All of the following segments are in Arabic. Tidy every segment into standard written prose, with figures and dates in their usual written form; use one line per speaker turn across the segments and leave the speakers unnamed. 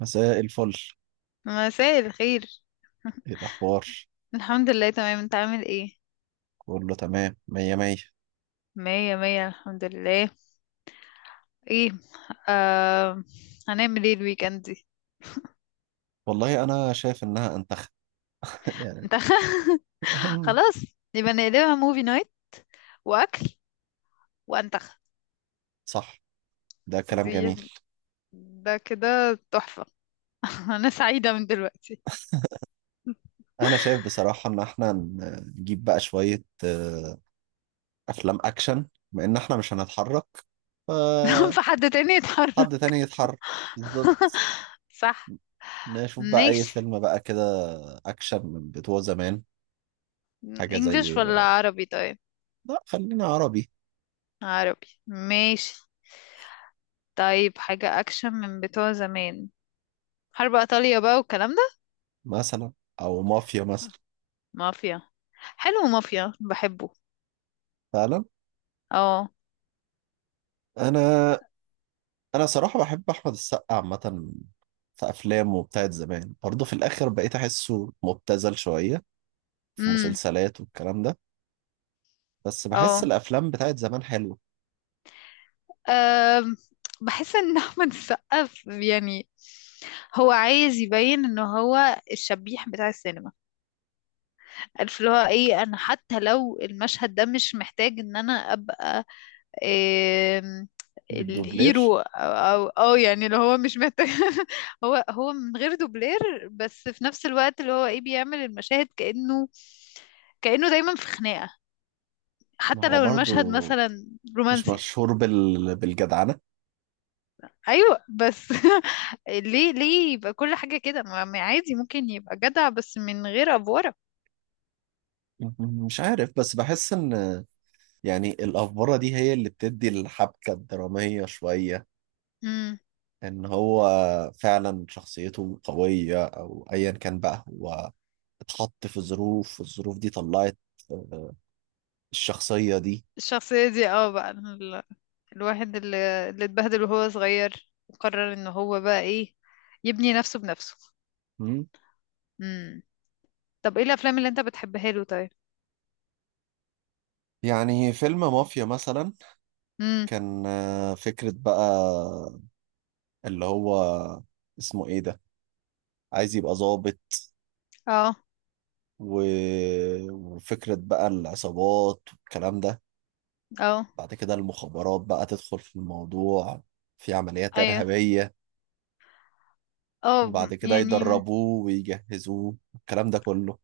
مساء الفل.
مساء الخير.
ايه الاخبار؟
الحمد لله، تمام. انت عامل ايه؟
كله تمام، مية مية.
مية مية، الحمد لله. ايه؟ آه... هنعمل ايه الويكند دي؟
والله انا شايف انها انتخ يعني.
انت. خلاص. يبقى نقلبها موفي نايت، واكل، وانتخ.
صح، ده كلام
دي
جميل.
ده كده تحفة. انا سعيدة من دلوقتي.
انا شايف بصراحة ان احنا نجيب بقى شوية افلام اكشن، بما ان احنا مش هنتحرك فحد
فحد تاني يتحرك.
تاني يتحرك. بالظبط.
صح.
نشوف بقى اي
ماشي.
فيلم بقى كده اكشن من بتوع زمان، حاجة
انجلش
زي.
ولا عربي، طيب؟
لا خلينا عربي.
عربي، ماشي. طيب، حاجة اكشن من بتوع زمان. حرب ايطاليا بقى والكلام ده.
مثلا، او مافيا مثلا.
مافيا. حلو، مافيا بحبه.
فعلا.
اه.
انا انا صراحه بحب احمد السقا عامه. في افلامه بتاعت زمان برضه في الاخر بقيت احسه مبتذل شويه في
امم.
مسلسلات والكلام ده. بس بحس
اه.
الافلام بتاعت زمان حلوه.
أم، بحس ان احمد السقا يعني هو عايز يبين ان هو الشبيح بتاع السينما. عارف اللي هو ايه، انا حتى لو المشهد ده مش محتاج ان انا ابقى آم،
الدوبلير.
الهيرو، او يعني اللي هو مش محتاج. هو من غير دوبلير، بس في نفس الوقت اللي هو ايه بيعمل المشاهد كأنه دايما في خناقة.
ما
حتى
هو
لو
برضه
المشهد مثلا
مش
رومانسي.
مشهور بالجدعنه.
ايوه، بس ليه يبقى كل حاجة كده؟ ما عادي، ممكن يبقى جدع بس من غير افورة.
مش عارف، بس بحس ان يعني الافوره دي هي اللي بتدي الحبكه الدراميه شويه.
امم.
ان هو فعلا شخصيته قويه او ايا كان بقى، هو اتحط في ظروف والظروف دي طلعت الشخصية دي.
الشخصية دي اه بقى الواحد اللي اتبهدل وهو صغير، وقرر ان هو بقى ايه، يبني نفسه بنفسه.
مم.
امم. طب ايه الافلام اللي انت بتحبها له طيب؟
يعني فيلم مافيا مثلا،
امم.
كان فكرة بقى اللي هو اسمه ايه ده، عايز يبقى ضابط
اه.
و... وفكرة بقى العصابات والكلام ده.
اه.
بعد كده المخابرات بقى تدخل في الموضوع، في عمليات
ايوه.
إرهابية.
اه،
وبعد كده
يعني
يدربوه ويجهزوه الكلام ده كله.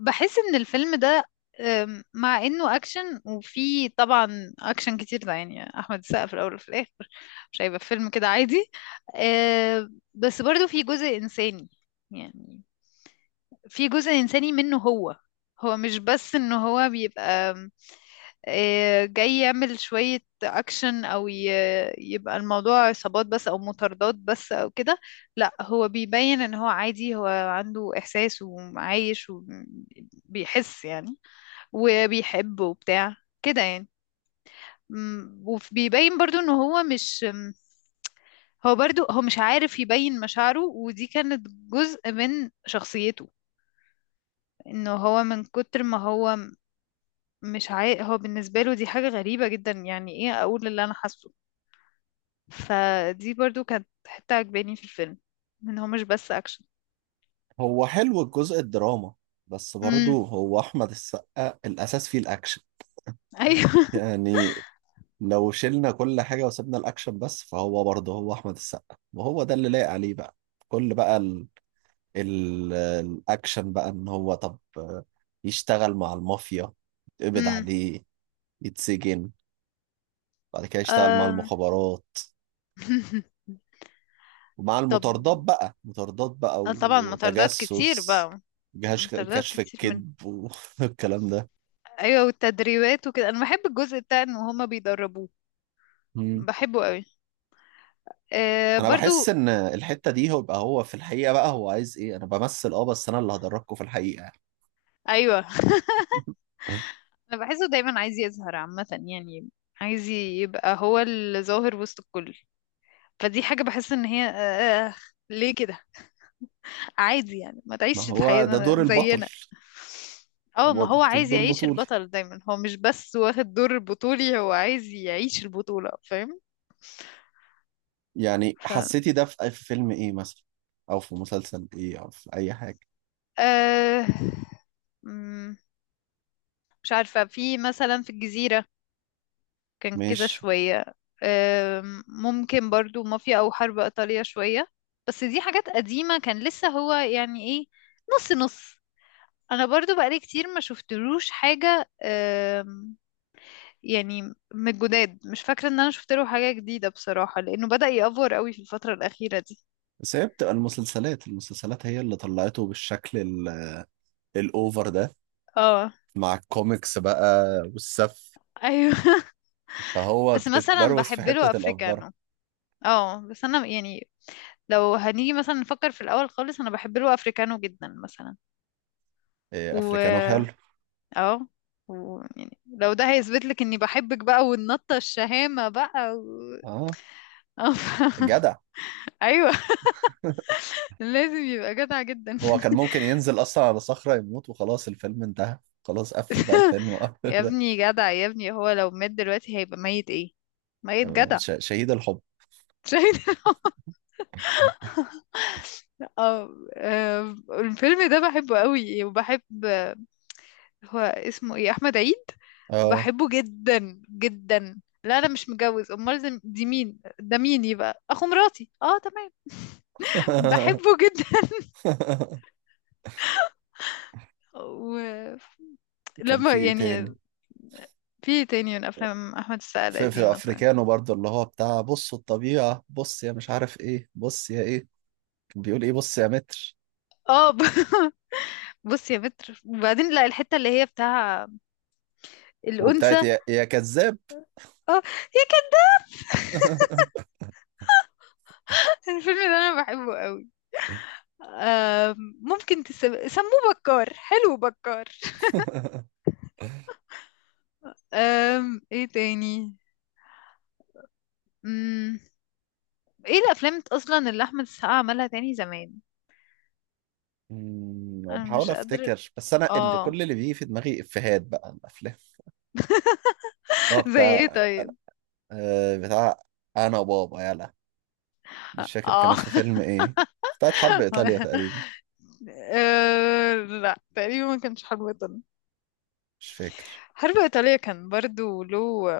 بحس ان الفيلم ده مع انه اكشن وفي طبعا اكشن كتير ده، يعني احمد السقا في الاول وفي الاخر مش هيبقى فيلم كده عادي. أه، بس برضو في جزء انساني، يعني في جزء انساني منه. هو مش بس ان هو بيبقى جاي يعمل شوية أكشن، أو يبقى الموضوع عصابات بس أو مطاردات بس أو كده. لا، هو بيبين إن هو عادي، هو عنده إحساس وعايش وبيحس يعني، وبيحب وبتاع كده يعني. وبيبين برضو إن هو مش هو برضو هو مش عارف يبين مشاعره، ودي كانت جزء من شخصيته. انه هو من كتر ما هو مش عاي... هو بالنسبة له دي حاجة غريبة جدا، يعني ايه اقول اللي انا حاسه. فدي برضو كانت حتة عجباني في الفيلم، ان هو مش بس اكشن.
هو حلو الجزء الدراما، بس برضه
امم.
هو أحمد السقا الأساس فيه الأكشن.
ايوه.
يعني لو شلنا كل حاجة وسبنا الأكشن بس، فهو برضه هو أحمد السقا وهو ده اللي لايق عليه بقى. كل بقى الأكشن بقى، إن هو طب يشتغل مع المافيا، يتقبض
امم.
عليه، يتسجن، بعد كده يشتغل مع
أم.
المخابرات، ومع
طب،
المطاردات بقى، مطاردات بقى
أنا طبعا مطاردات كتير
وتجسس،
بقى،
جهاز
مطاردات
كشف
كتير من.
الكذب والكلام ده.
ايوه، والتدريبات وكده، انا بحب الجزء بتاع ان هما بيدربوه.
مم.
بحبه قوي. أه،
انا
برضو.
بحس ان الحته دي، هو بقى هو في الحقيقه بقى هو عايز ايه، انا بمثل اه بس انا اللي هدركه في الحقيقه.
ايوه. انا بحسه دايما عايز يظهر عامه يعني، عايز يبقى هو الظاهر وسط الكل. فدي حاجه بحس ان هي أه آه، ليه كده؟ عادي يعني، ما
ما
تعيش
هو
الحياة
ده دور البطل.
زينا. اه،
هو
ما هو
محطوط
عايز
دور
يعيش
بطولي.
البطل دايما، هو مش بس واخد دور البطولي، هو عايز يعيش البطولة، فاهم؟
يعني
ف
حسيتي ده في فيلم ايه مثلا، او في مسلسل ايه، او في اي حاجه؟
آه... مم، مش عارفة، في مثلا في الجزيرة كان كده
مش
شوية. آه... ممكن برضو مافيا أو حرب إيطالية شوية. بس دي حاجات قديمة، كان لسه هو يعني ايه، نص نص. أنا برضو بقالي كتير ما شفتلوش حاجة، يعني من الجداد مش فاكرة ان انا شفت له حاجة جديدة بصراحة، لانه بدأ يأفور قوي في الفترة الأخيرة دي.
بس. هي بتبقى المسلسلات هي اللي طلعته بالشكل الاوفر ده،
اه.
مع الكوميكس بقى والسف.
ايوه.
فهو
بس مثلا
اتبروز في
بحب له
حته الافبره.
افريكانو. اه، بس انا يعني لو هنيجي مثلا نفكر في الاول خالص، انا بحب له افريكانو جدا مثلا.
إيه،
و
افريكانو حلو.
اه. يعني لو ده هيثبت لك اني بحبك بقى، والنطة الشهامة بقى.
اه،
آه، ف-
جدع.
ايوه. لازم يبقى جدع جدا.
هو كان ممكن ينزل اصلا على صخره يموت وخلاص الفيلم انتهى، خلاص قفل بقى الفيلم وقفل
يا
ده.
ابني، جدع يا ابني، هو لو مات دلوقتي هيبقى ميت ايه؟ ميت جدع.
شهيد الحب.
شاهد. اه. الفيلم ده بحبه قوي، وبحب. هو اسمه ايه، احمد عيد.
اه.
بحبه جدا جدا. لا، انا مش متجوز، امال دي مين؟ ده مين؟ يبقى اخو مراتي، اه تمام. بحبه جدا.
كان
ولما
في ايه تاني؟
يعني في تاني من افلام احمد السقا
في في
القديمه طيب.
افريكانو برضه اللي هو بتاع بصوا الطبيعة، بص يا مش عارف ايه، بص يا ايه، كان بيقول ايه، بص يا متر.
اه، بص يا متر، وبعدين لا، الحته اللي هي بتاع
وبتاعت
الانثى.
يا كذاب.
اه. يا كده. الفيلم ده انا بحبه قوي. ممكن سموه بكار، حلو بكار. ايه تاني؟ مم. ايه الافلام اصلا اللي احمد السقا عملها تاني زمان؟
مم،
انا
بحاول
مش قادر.
افتكر بس انا اللي
اه.
كل اللي بيجي في دماغي افيهات بقى عن الافلام. اللي هو
زي ايه
بتاع انا،
طيب؟
بتاع انا بابا يلا، دي مش فاكر
اه.
كانت في فيلم ايه، بتاعت حرب ايطاليا تقريبا.
لا تقريبا ما كانش حرب ايطاليا.
مش فاكر.
حرب ايطاليا كان برضو له،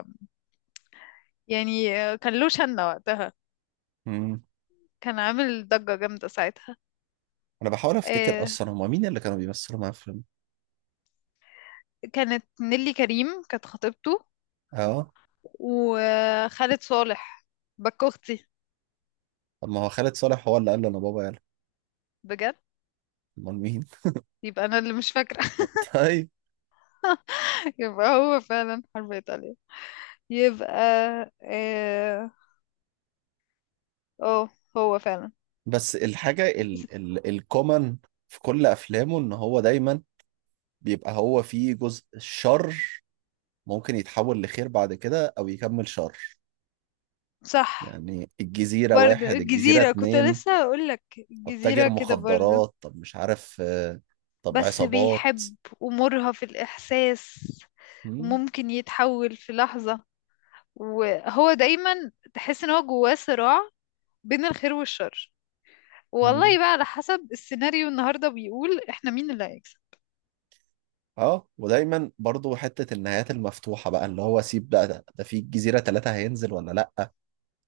يعني كان له شنة وقتها،
مم.
كان عامل ضجة جامدة ساعتها.
انا بحاول افتكر
آه،
اصلا هما مين اللي كانوا بيمثلوا معاه في الفيلم.
كانت نيلي كريم كانت خطيبته،
اه.
وخالد صالح. باك اختي.
طب ما هو خالد صالح هو اللي قال له انا بابا يلا؟
بجد؟
امال مين؟
يبقى انا اللي مش فاكره.
طيب.
يبقى هو فعلا حرب ايطاليا. يبقى اه، آه، هو فعلا.
بس الحاجه ال الكومن في كل افلامه، ان هو دايما بيبقى هو فيه جزء شر، ممكن يتحول لخير بعد كده او يكمل شر.
صح.
يعني الجزيره
برضو
واحد، الجزيره
الجزيره كنت
اتنين.
لسه اقول لك،
طب تاجر
الجزيره كده برضو.
مخدرات، طب مش عارف، طب
بس
عصابات.
بيحب، امورها في الاحساس،
مم،
وممكن يتحول في لحظه. وهو دايما تحس ان هو جواه صراع بين الخير والشر.
مم.
والله بقى على حسب السيناريو النهارده بيقول احنا مين اللي هيكسب.
اه، ودايما برضو حته النهايات المفتوحه بقى، اللي هو سيب بقى ده في الجزيره ثلاثه هينزل ولا لا؟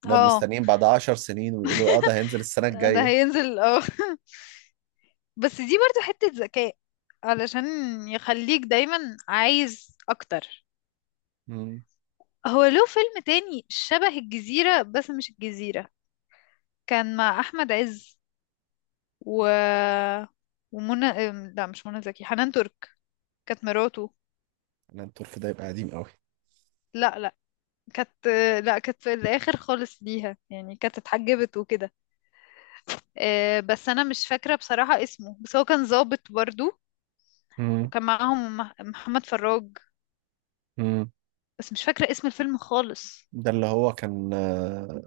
نقعد
اه،
مستنيين بعد 10 سنين ويقولوا اه ده هينزل السنة
ده
الجاية.
هينزل، اه. بس دي برضو حتة ذكاء، علشان يخليك دايما عايز اكتر.
امم.
هو له فيلم تاني شبه الجزيرة، بس مش الجزيرة. كان مع احمد عز و ومنى لا مش منى زكي، حنان ترك. كانت مراته.
انا الطرف ده يبقى قديم قوي.
لا، لا. كانت. لا، كانت في الاخر خالص ليها يعني، كانت اتحجبت وكده. بس انا مش فاكرة بصراحة اسمه، بس هو كان ظابط برضو.
مم.
وكان معاهم محمد فراج.
مم.
بس مش فاكرة اسم الفيلم خالص.
ده اللي هو كان آه،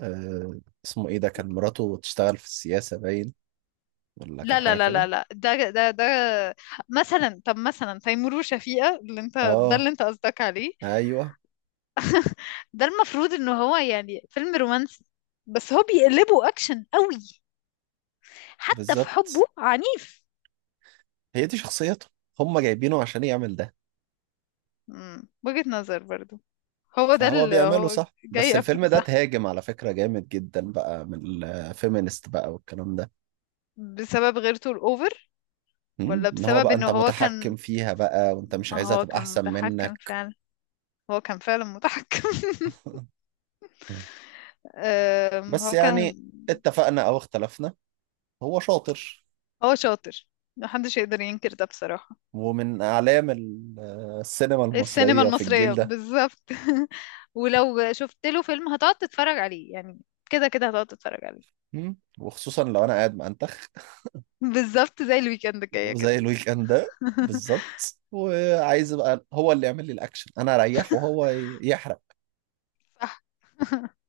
آه اسمه ايه ده، كان مراته تشتغل في السياسة باين، ولا كان
لا، لا،
حاجة
لا،
كده؟
لا، لا، ده ده ده مثلا، طب مثلا تيمور وشفيقة اللي انت، ده
اه.
اللي انت قصدك عليه.
ايوه.
ده المفروض ان هو يعني فيلم رومانسي، بس هو بيقلبه اكشن قوي. حتى في حبه
بالظبط،
عنيف.
هي دي شخصيته، هم جايبينه عشان يعمل ده.
مم. وجهة نظر برضو، هو ده
فهو
اللي
بيعمله
هو
صح، بس
جاي.
الفيلم ده
صح.
تهاجم على فكرة جامد جدا بقى من الفيمينست بقى والكلام ده.
بسبب غيرته الأوفر.
مم.
ولا
ان هو
بسبب
بقى
ان
انت
هو كان،
متحكم فيها بقى وانت مش عايزها
هو
تبقى
كان
احسن
متحكم
منك.
فعلا. هو كان فعلا متحكم. أم،
بس
هو
يعني،
كان
اتفقنا أو اختلفنا، هو شاطر.
هو شاطر، محدش يقدر ينكر ده بصراحة.
ومن أعلام السينما
السينما
المصرية في
المصرية
الجيل ده.
بالظبط. ولو شفت له فيلم هتقعد تتفرج عليه يعني، كده كده هتقعد تتفرج عليه.
مم. وخصوصا لو أنا قاعد مأنتخ
بالظبط، زي الويكند جاية
زي
كده.
الويك إند ده. بالظبط، وعايز بقى هو اللي يعمل لي الأكشن، أنا أريح وهو يحرق.
صح.